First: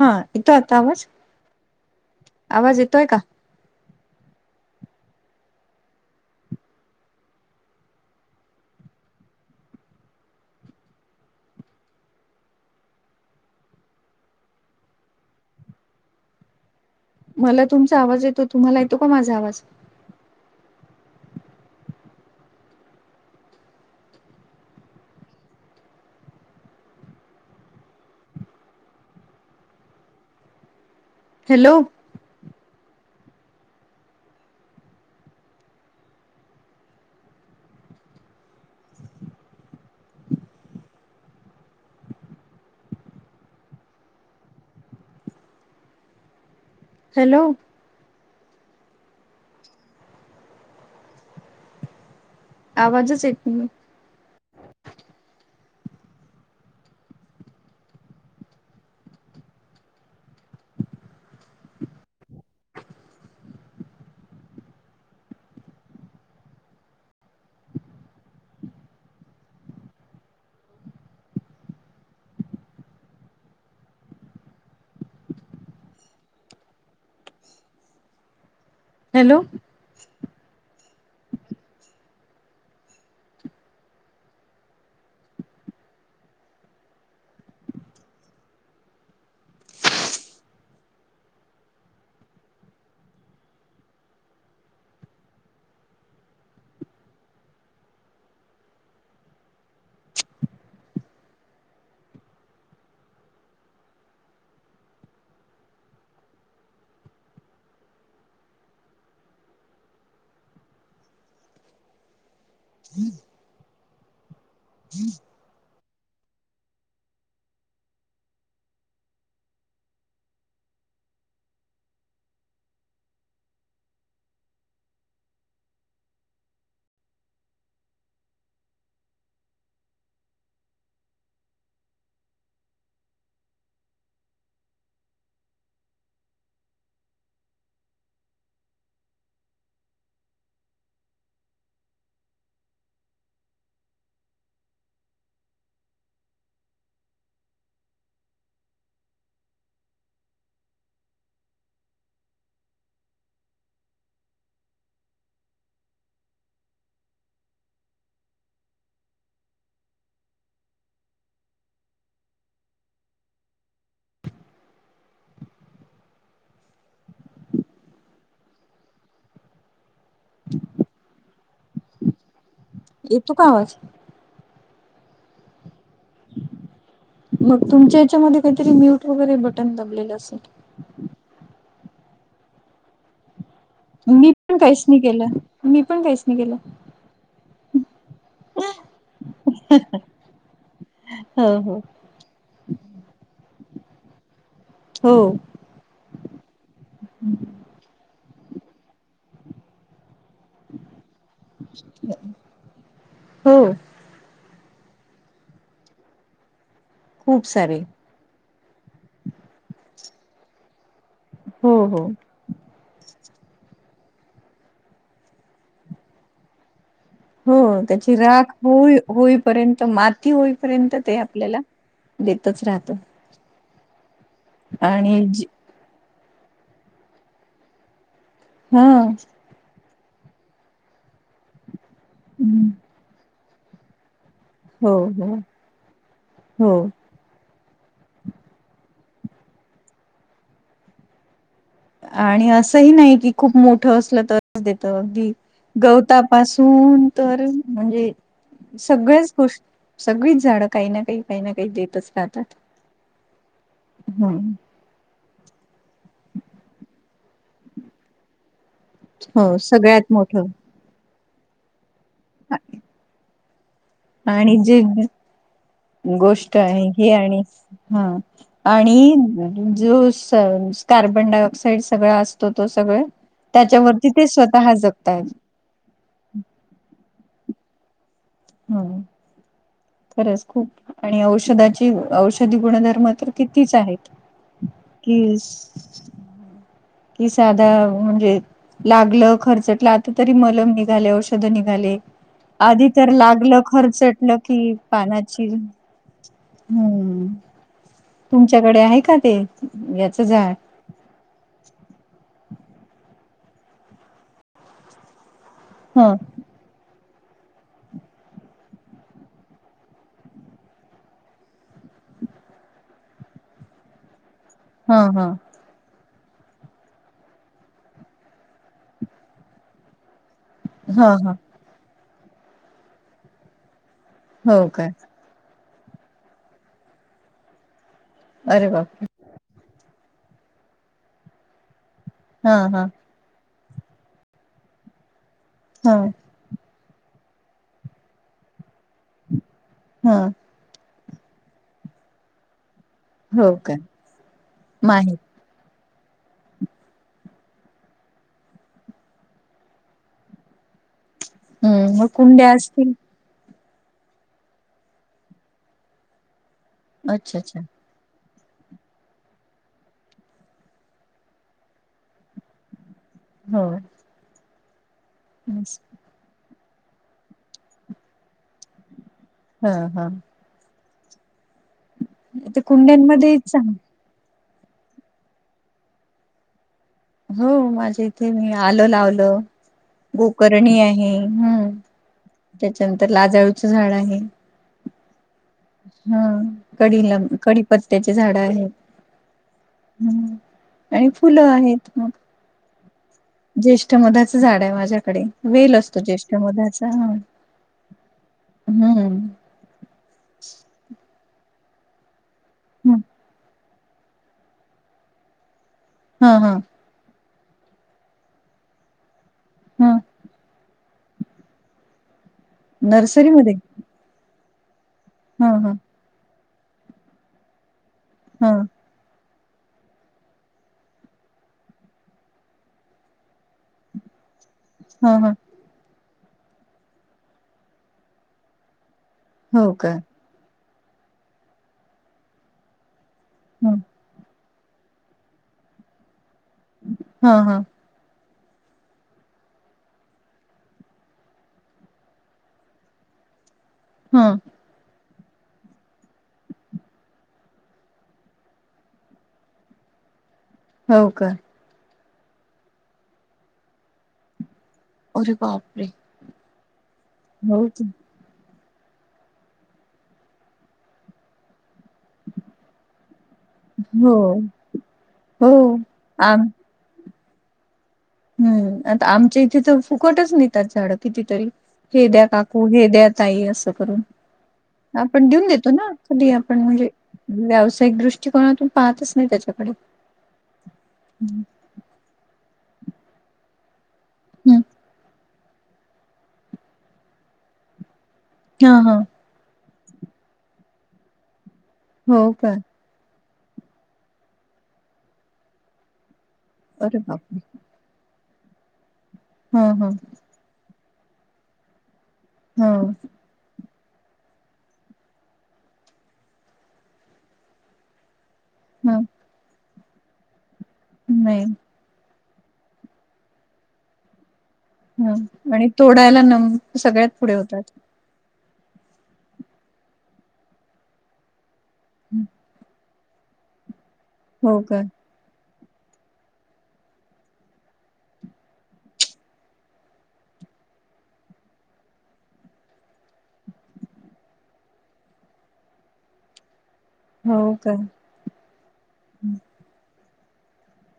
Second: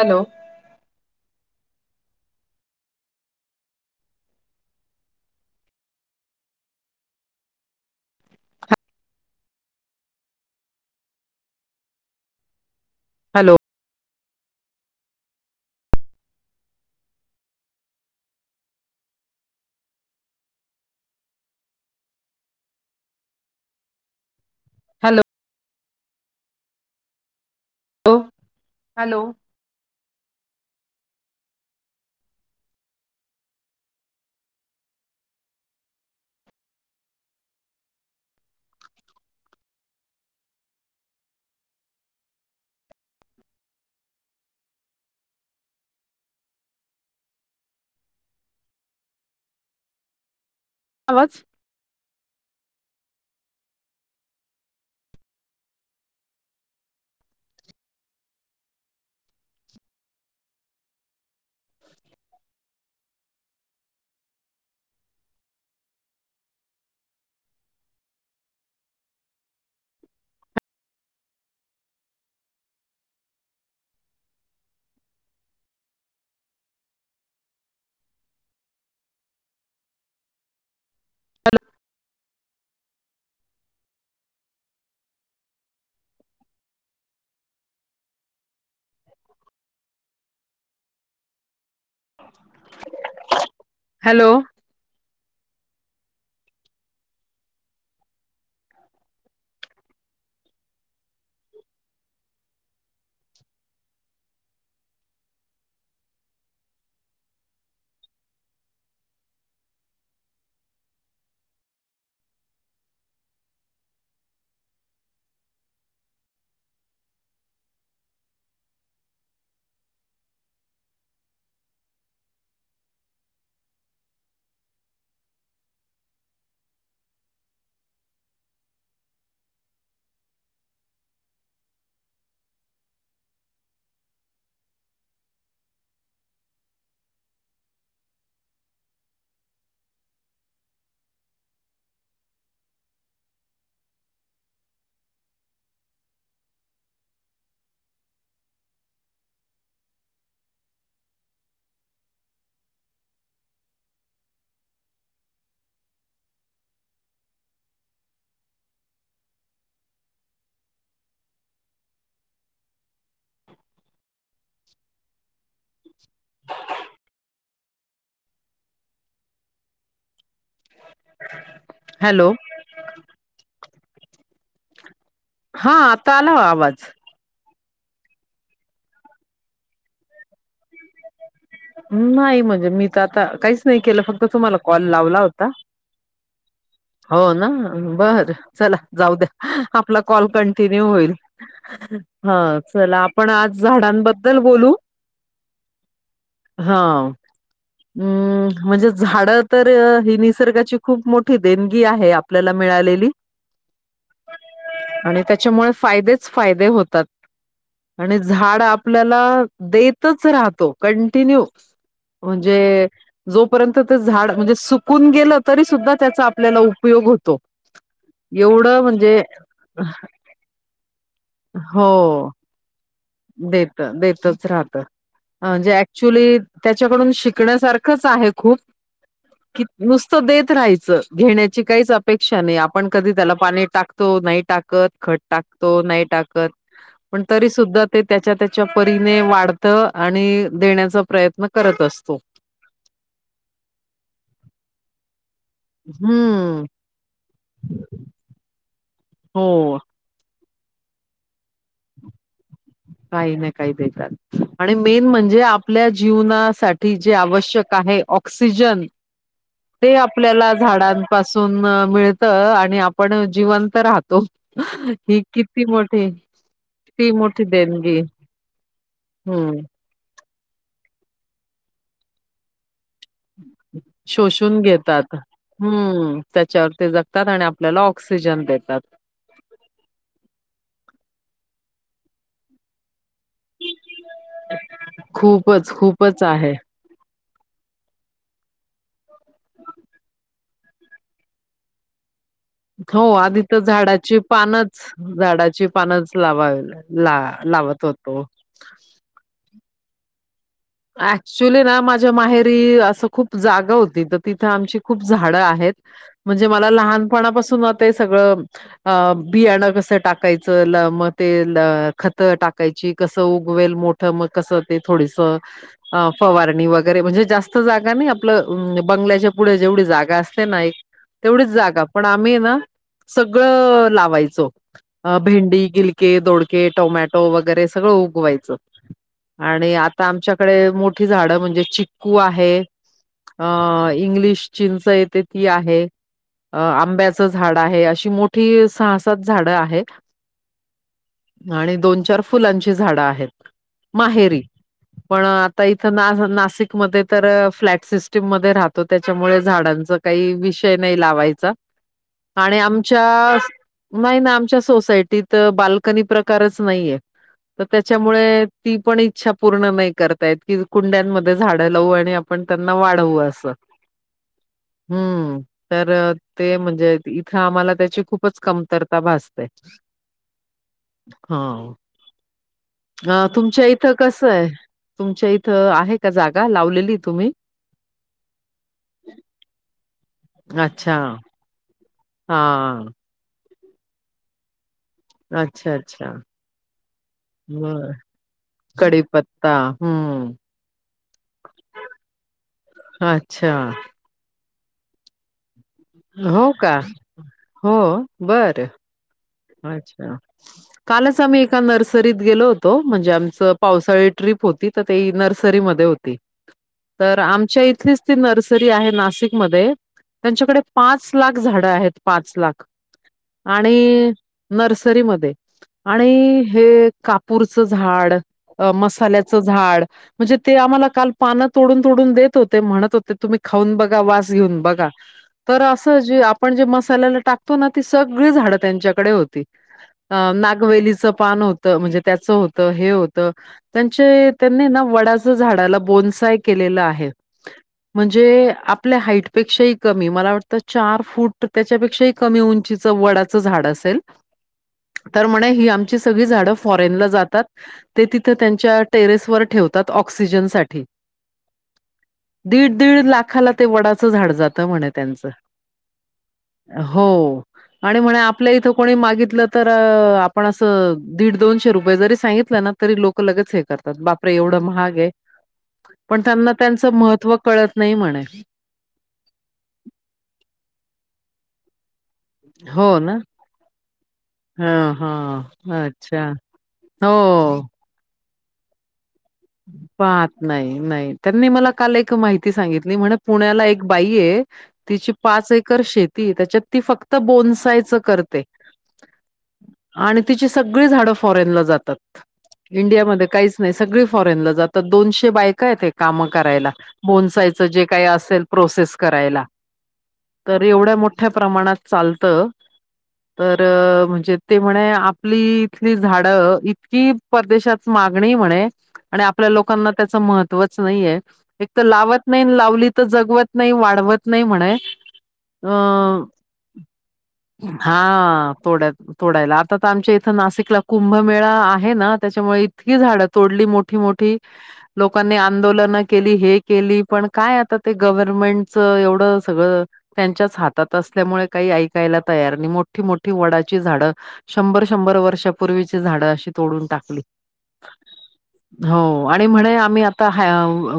हा येतोय आता आवाज, आवाज येतोय का? हॅलो, मला तुमचा आवाज येतो, तुम्हाला येतो का माझा आवाज? Hello, hello- hello, hello, hello, आवाज आवाजच येत नाही. हॅलो, हॅलो, [inaudible] ह् [inaudible] [inaudible] हॅलो, येतोय का आवाज? हा आता आला आवाज. मग तुमच्या याच्यामध्ये काहीतरी म्यूट वगैरे बटन दबलेले असेल. नाही म्हणजे मी त आता काहीच नाही केलं फक्त मी पण तुम्हाला काहीच कॉल नाही लावला केलं, होता मी पण काहीच नाही केलं. हो ना बरं चला जाऊ द्या, आपला कॉल कंटिन्यू होईल. हो- हो, हा चला आपण आज झाडांबद्दल बोलू हो, हा म्हणजे झाडं तर ही निसर्गाची खूप मोठी देणगी आहे आपल्याला मिळालेली. हो आणि त्याच्यामुळे फायदेच फायदे होतात. खूप सारे आणि झाड आपल्याला देतच राहतो कॅन्टीन्यू हो हो. जे जोपर्यंत ते झाड म्हणजे सुकून गेलं तरी सुद्धा त्याचा आपल्याला उपयोग होत. हो त्याची राख हो होईपर्यंत मा. ती होईपर्यंत ते आपल्याला हो देतच राहत. देत देतच राहत आणि जे ॲ क्च्युली त्याच्याकडून शिकण्यासारखंच आहे खूप. हम्म कि नुसतं देत राहायचं घेण्याची काहीच अपेक्षा नाही आपण कधी त्याला पाणी टाकतो नाही टाकत हो खत हो टाकतो नाही टाकत हो पण तरी सुद्धा. ते त्याच्या त्याच्या परीने वाढत आणि देण्याचा प्रयत्न करत असतो. आणि असंही नाही कि खूप मोठं असलं तरच देत अगदी हम्म. गवतापासून तर म्हणजे सगळ्याच हो. गोष्टी सगळीच झाडं काही ना काही काही ना काही देत काही ना काही ह देतात आणि मेन म्हणजे आपल्या जीवनासाठी जे आवश्यक आहे ऑक्सिजन. हो ते सगळ्यात मोठं आपल्याला झाडां पासून मिळत आणि आपण जिवंत राह तो आणि हि किती मोठे. का हे आणि हा आणि हम्म जो कार्बन डाय ऑक्साइड सगळ असतो तो सगळं. त्याच्यावरती ते शोषून स्वतः जगत घेतात. आहेत हम्म त्याच्यावर ते जगतात आणि आपल्याला ऑक्सिजन देतात. हम्म खरंच खूप आणि औषधाची औषधी गुणधर्म तर कितीच आहेत कि खूपच खूपच आहे कि साधा म्हणजे लागलं खर्चटलं आता तरी मलम निघाले औषध निघाले. आधी हो तर आधी तर लागलं झाडाची खर्चटलं की पानच पानाची झाडाची पानच लावा ला हम्म लावत लावत [unintelligible] तुमच्याकडे आहे का ते याच झाड अऍक्च्युली ना माझ्या माहेरी असं खूप जागा होती तर तिथं आमची खूप झाडं आहेत. ह म्हणजे मला लहानपणापासून ते सगळ अ बियाणं कस टाकायचं मग ते खत टाकायची कसं उगवेल मोठ. मग कसं ते ह ह थोडीसं अ फवारणी वगैरे म्हणजे जास्त जागा नाही आपलं बंगल्याच्या पुढे जेवढी जागा असते ना एक ह ह तेवढीच जागा पण आम्ही ना सगळं लावायचो. हो काय भेंडी गिलके दोडके टोमॅटो वगैरे सगळं उगवायचं. अरे बाप आणि आता आमच्याकडे मोठी झाडं म्हणजे चिक्कू आहे. हा हा अ इंग्लिश चिंच येते ती आहे. ह अ आंब्याचं झाड आहे. अशी मोठी सहा-सात झाडं आहे. ह आणि दोन-चार फुलांची झाडं आहे. हो का. माहित पण आता इथं ना, नाशिकमध्ये तर फ्लॅट सिस्टीम मध्ये राहतो. त्याच्यामुळे झाडांच काही विषय नाही लावायचा. हम्म मग कुंड्या आणि असतील आमच्या नाही ना, आमच्या सोसायटीत बाल्कनी प्रकारच नाहीये. अच्छा अच्छा तर त्या त्याच्यामुळे ती पण इच्छा पूर्ण नाही. करता येत की, कुंड्यांमध्ये झाड लावू आणि आपण त्यांना वाढवू अस. हो हम्म, तर ते म्हणजे इथं आम्हाला त्याची खूपच कमतरता भासते. ह ह हाव, ते अ कुंड्यांमध्ये तुमच्या चांग इथं कसं आहे. तुमच्या इथं आहे का जागा? लावलेली तुम्ही हो माझ्या इथे मी आलं लावलं. गोकर्णी अच्छा आहे. हम्म, हा त्याच्यानंतर लाजळूचं झाड आहे. अच्छा अच्छा ह, कढीला बर कडीपत्त्याचे झाड आहेत. कडीपत्ता हम्म हम, आणि फुलं आहेत. मग अच्छा. ज्येष्ठमधाचं झाड आहे माझ्याकडे. वेल असतो हो का ज्येष्ठमधाचा हा. हो बर हम्म, अच्छा. कालच आम्ही एका नर्सरीत गेलो होतो. म्हणजे आमचं पावसाळी ट्रीप होती. तर ते नर्सरीमध्ये होती. ह ह, तर आमच्या इथलीस ती नर्सरी आहे नाशिकमध्ये. हा त्यांच्याकडे पाच लाख झाडं आहेत पाच लाख. नर्सरीमध्ये आणि नर्सरीमध्ये हा हा ध्ये आणि हे कापूरचं झाड, हा मसाल्या चं झाड म्हणजे ते आम्हाला काल पान तोडून तोडून देत होते. म्हणत होते तुम्ही खाऊन बघा. वास घेऊन बघा. हा हा तर असं जे आपण जे मसाल्याला टाकतो ना, ती सगळी झाडं त्यांच्याकडे होती. हो का अ नागवेलीचं पान होतं. म्हणजे त्याचं होतं. हे होतं ह त्यांचे त्यांनी ना, वडाच झाडाला बोन्साय केलेलं आहे. हा हा म्हणजे आपल्या हाईटपेक्षाही कमी मला वाटतं चार फूट त्याच्यापेक्षाही कमी उंचीचं वडाचं झाड असेल. ह, तर म्हणे. ही आमची सगळी झाडं फॉरेनला जातात. ते तिथे त्यांच्या टेरेस वर ठेवतात. ऑक्सिजन साठी हो का. दीड दीड लाखाला ते वडाचं झाड जातं म्हणेत. अरे बापरे हो हो आणि म्हणे आपल्या इथं कोणी माग गितलं तर आपण असं दिड दोनशे रुपये जरी सांगितलं ना, तरी लोक लगेच हे करतात. हो बापरे एवढं महाग आहे. हो पण आम त्यांना त्यांचं महत्त्व कळत नाही म्हणे. हम्म, आता आमच्या इथे त फुकटच नेतात. झाडं कितीतरी हे द्या काकू, हे हो द्या ना? ताई असं करून हां, आपण हां. देऊन देतो ना, अच्छा. कधी आपण म्हणजे हो. व्यावसायिक दृष्टी [unintelligible] पाहतच नाही त्याच्यात. पात नाही नाही त्यांनी मला काल एक माहिती सांगितली म्हण पुण्याला एक बाई आहे तिची पाच एकर शेती हे त्याच्यात ती फक्त बोनसायचं करते. हा हा. आणि तिची सगळी झाडं फॉरेनला जातात. हो का. इंडियामध्ये काहीच नाही सगळी फॉरेनला जातात, दोनशे बायका आहेत काम करायला अरे बाप बोनसायचं जे काही असेल प्रोसेस करायला. हा हा. तरी एवढ्या मोठ्या प्रमाणात चालतं हा तर म्हणजे ते म्हणे आपली इथली झाडं इतकी परदेशात मागणी आहे म्हणे हम्म. आणि आपल्या लोकांना त्याच महत्वच नाहीये नाही हे तर लावत नाही लावली तर जगवत नाही वाढवत नाही म्हने ह आणि तोडायला ना सगळ्यात पुढे होतात. हा तोडत तोडायला आता तर आमच्या इथं नाशिकला कुंभमेळा आहे ना त्याच्यामुळे इतकी झाड तोडली मोठी मोठी लोक हो का लोकांनी आंदोलनं केली हे केली, पण काय आता ते गव्हरर्मेंटच एवढं सगळं त्यांच्याच हातात असल्यामुळे काही ऐकायला तयार नाही मोठी मोठी वडाची झाडं शंभर शंभर वर्षापूर्वीची झाडं अशी तोडून टाकली. हो काय? हो. आणि म्हणे आम्ही आता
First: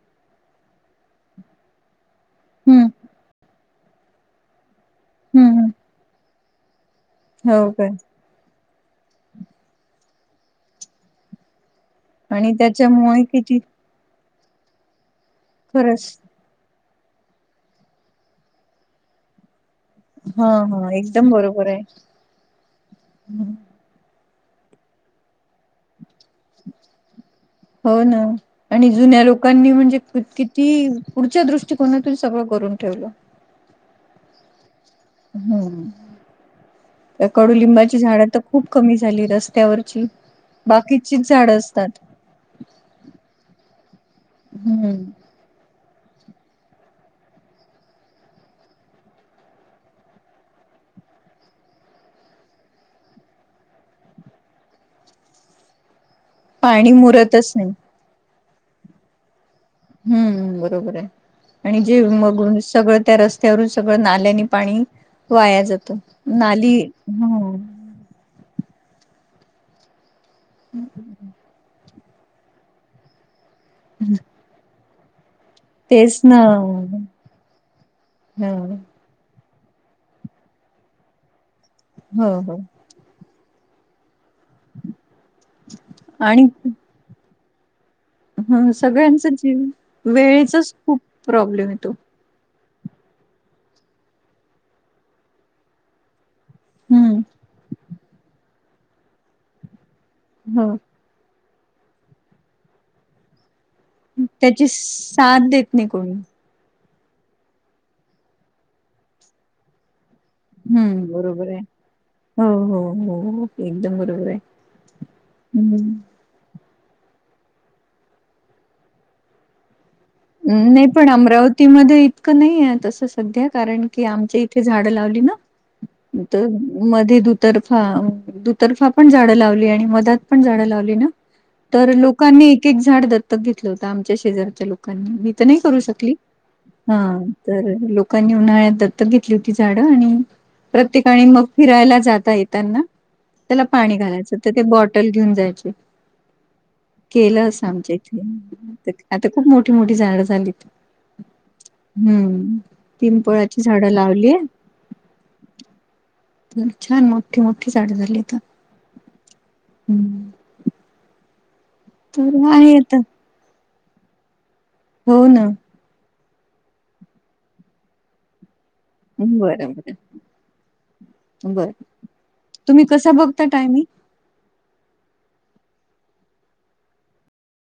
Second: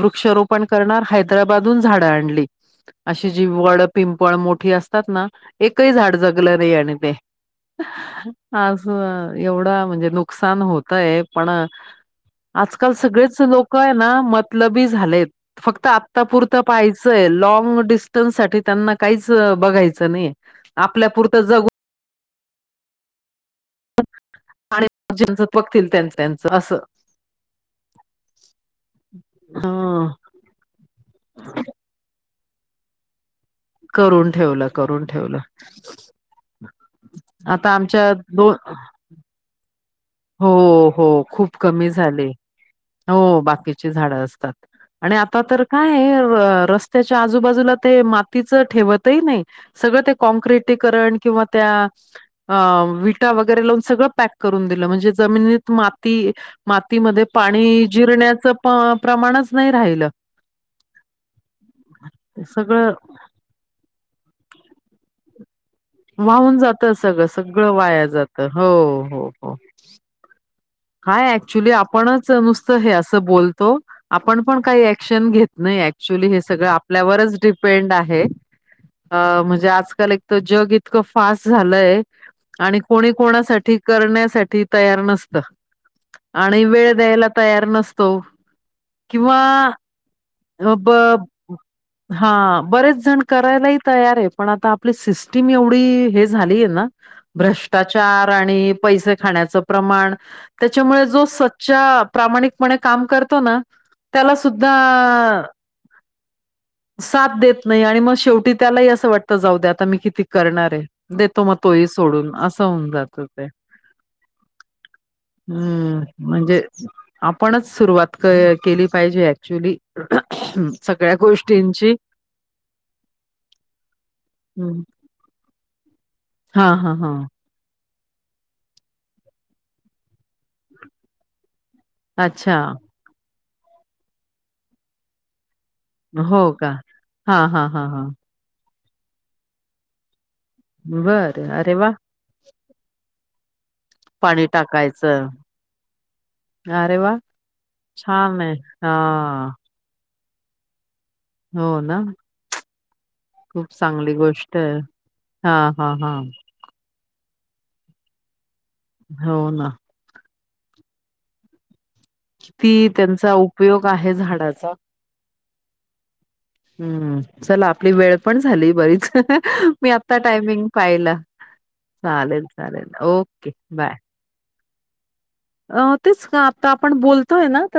वृक्षारोपण करणार हैदराबाद हून झाडं आणली हम्म. अशी जि वड पिंपळ मोठी असतात ना, हम्म एकही झाड जगलं नाही आणि ते हो काय. आज एवढं म्हणजे नुकसान होतय पण आणि आजकाल त्याच्यामुळे सगळेच किती लोक आहे ना मतलबी झालेत फक्त खरंच आतापुर त पाहायचंय लॉंग डिस्टन्ससाठी त्यांना काहीच बघायचं नाही हा आपल्या पुरत जगु हम्म. आणि ज्याचं बघतील त्यांचं अस. हो ना आणि जुन्या लोकांनी म्हणजे हं. किती पुढच्या दृष्टी कोनातुन सगळं करून ठेवलं. करून ठेवलं करून ठेवलं. हम्म आता कडुलिंबाची आमच्या झाडं तर दो खूप कमी झाली रस्त्यावरची, हो हो बाकीचीच खूप झाडं कमी असतात. झाले हो बाकीची झाड असतात हम्म. आणि आ ता तर काय रस्त्याच्या आजूबाजूला ते मातीच ठेवतही नाही. सगळं ते कॉँक्रिटीकरण किंवा त्या विटा वगैरे लावून सगळं पॅक करून दिलं, म्हणजे जे जमिनीत माती पाणी मातीमध्ये मुरतच नाही. पाणी जिरण्याच प्रमाणच नाही राहिलं. हम्म बरोबर आहे आणि जे मग सगळं त्या रस त्यावरून सगळं नाल्यानी पाणी वाया जातं. वाहून नाली जात सगळं ह सगळं वाया जात हो हो हो. [inaudible] काय ॲक्च्युली आपणच नुसतं हे असं बोलत. सो आपण पण काही ऍक्शन घेत नाही. तेच ॲक्च्युली ना हे सगळं आपल्यावरच डिपेंड आहे. ह अ म्हणजे आजकाल एक तर जग इतकं फास्ट झालंय हो हो आणि कोणी कोणासाठी करण्यासाठी तयार नसत आणि वेळ द्यायला तयार नसत. ह सगळ्यांच जीव वेळेचाच खूप प्रॉब्लेम येतो. हा बरेच जण करायलाही तयार आहे, पण आता आपली सिस्टीम एवढी हे झालीय ना हम्म. भ्रष्टाचार आणि पैसे खाण्याच प्रमाण- हो त्याच्यामुळे जो सच्चा प्रामाणिकपणे काम करतो ना- त्याला त्याची सुद्धा. साथ देत नाही कोणी. साथ देत नाही, आणि मग शेवटी त्यालाही असं वाटतं जाऊ द्या आता मी किती करणारय हम्म देतो बरोबर मग आहे. तोही सोडून हो असं हो होऊन जात ते. हो एकदम बरोबर आहे. हम्म म्हणजे आपणच सुरुवात केली पाहिजे ॲक्च्युली नाही पण अमरावतीमध्ये इतकं नाही आहे तसं सध्या. कारण की आमच्या इथे हं. झाडं लावली ना तर हां, हां, मध्ये हां. दु तर्फा दुतर्फा पण झाडं लावली आणि मधात पण झाडं लावली ना. तर लोकांनी अच्छा. एक एक झाड दत्तक घेतलं होतं आमच्या शेजारच्या लोकांनी. मी तर नाही करू शकत. हो का? हा हां, हां, तर हां, हां. लोकांनी उन्हाळ्यात दत्तक घेतली होती झाडं आणि प्रत्येकाने मग बरं. अरे वाह! फिरायला जाता येताना त्याला पाणी घालायचं तर ते बॉटल घेऊन जायचे. अरे वाह! केलं अस आमच्या छान आहे. इथे. आता खूप हां. मोठी मोठी झाडं झाली तर- हो ना? हम्म पिंपळाची झाडं लावलीय. हा हा हा. छान मोठी मोठी झाड झाली आता हो ना. हम्म. तर आहे किती आता त्यांचा उपयोग आहे झाडाचा? हो ना. हम्म चला आपली वेळ पण झाली बरीच. बरं मी बरं आता टायमिंग पाहिलं बरं चालेल तुम्ही चालेल कसा बघता ओके टायमिंग बाय. अ तेच का? आता आपण बोलतोय ना तर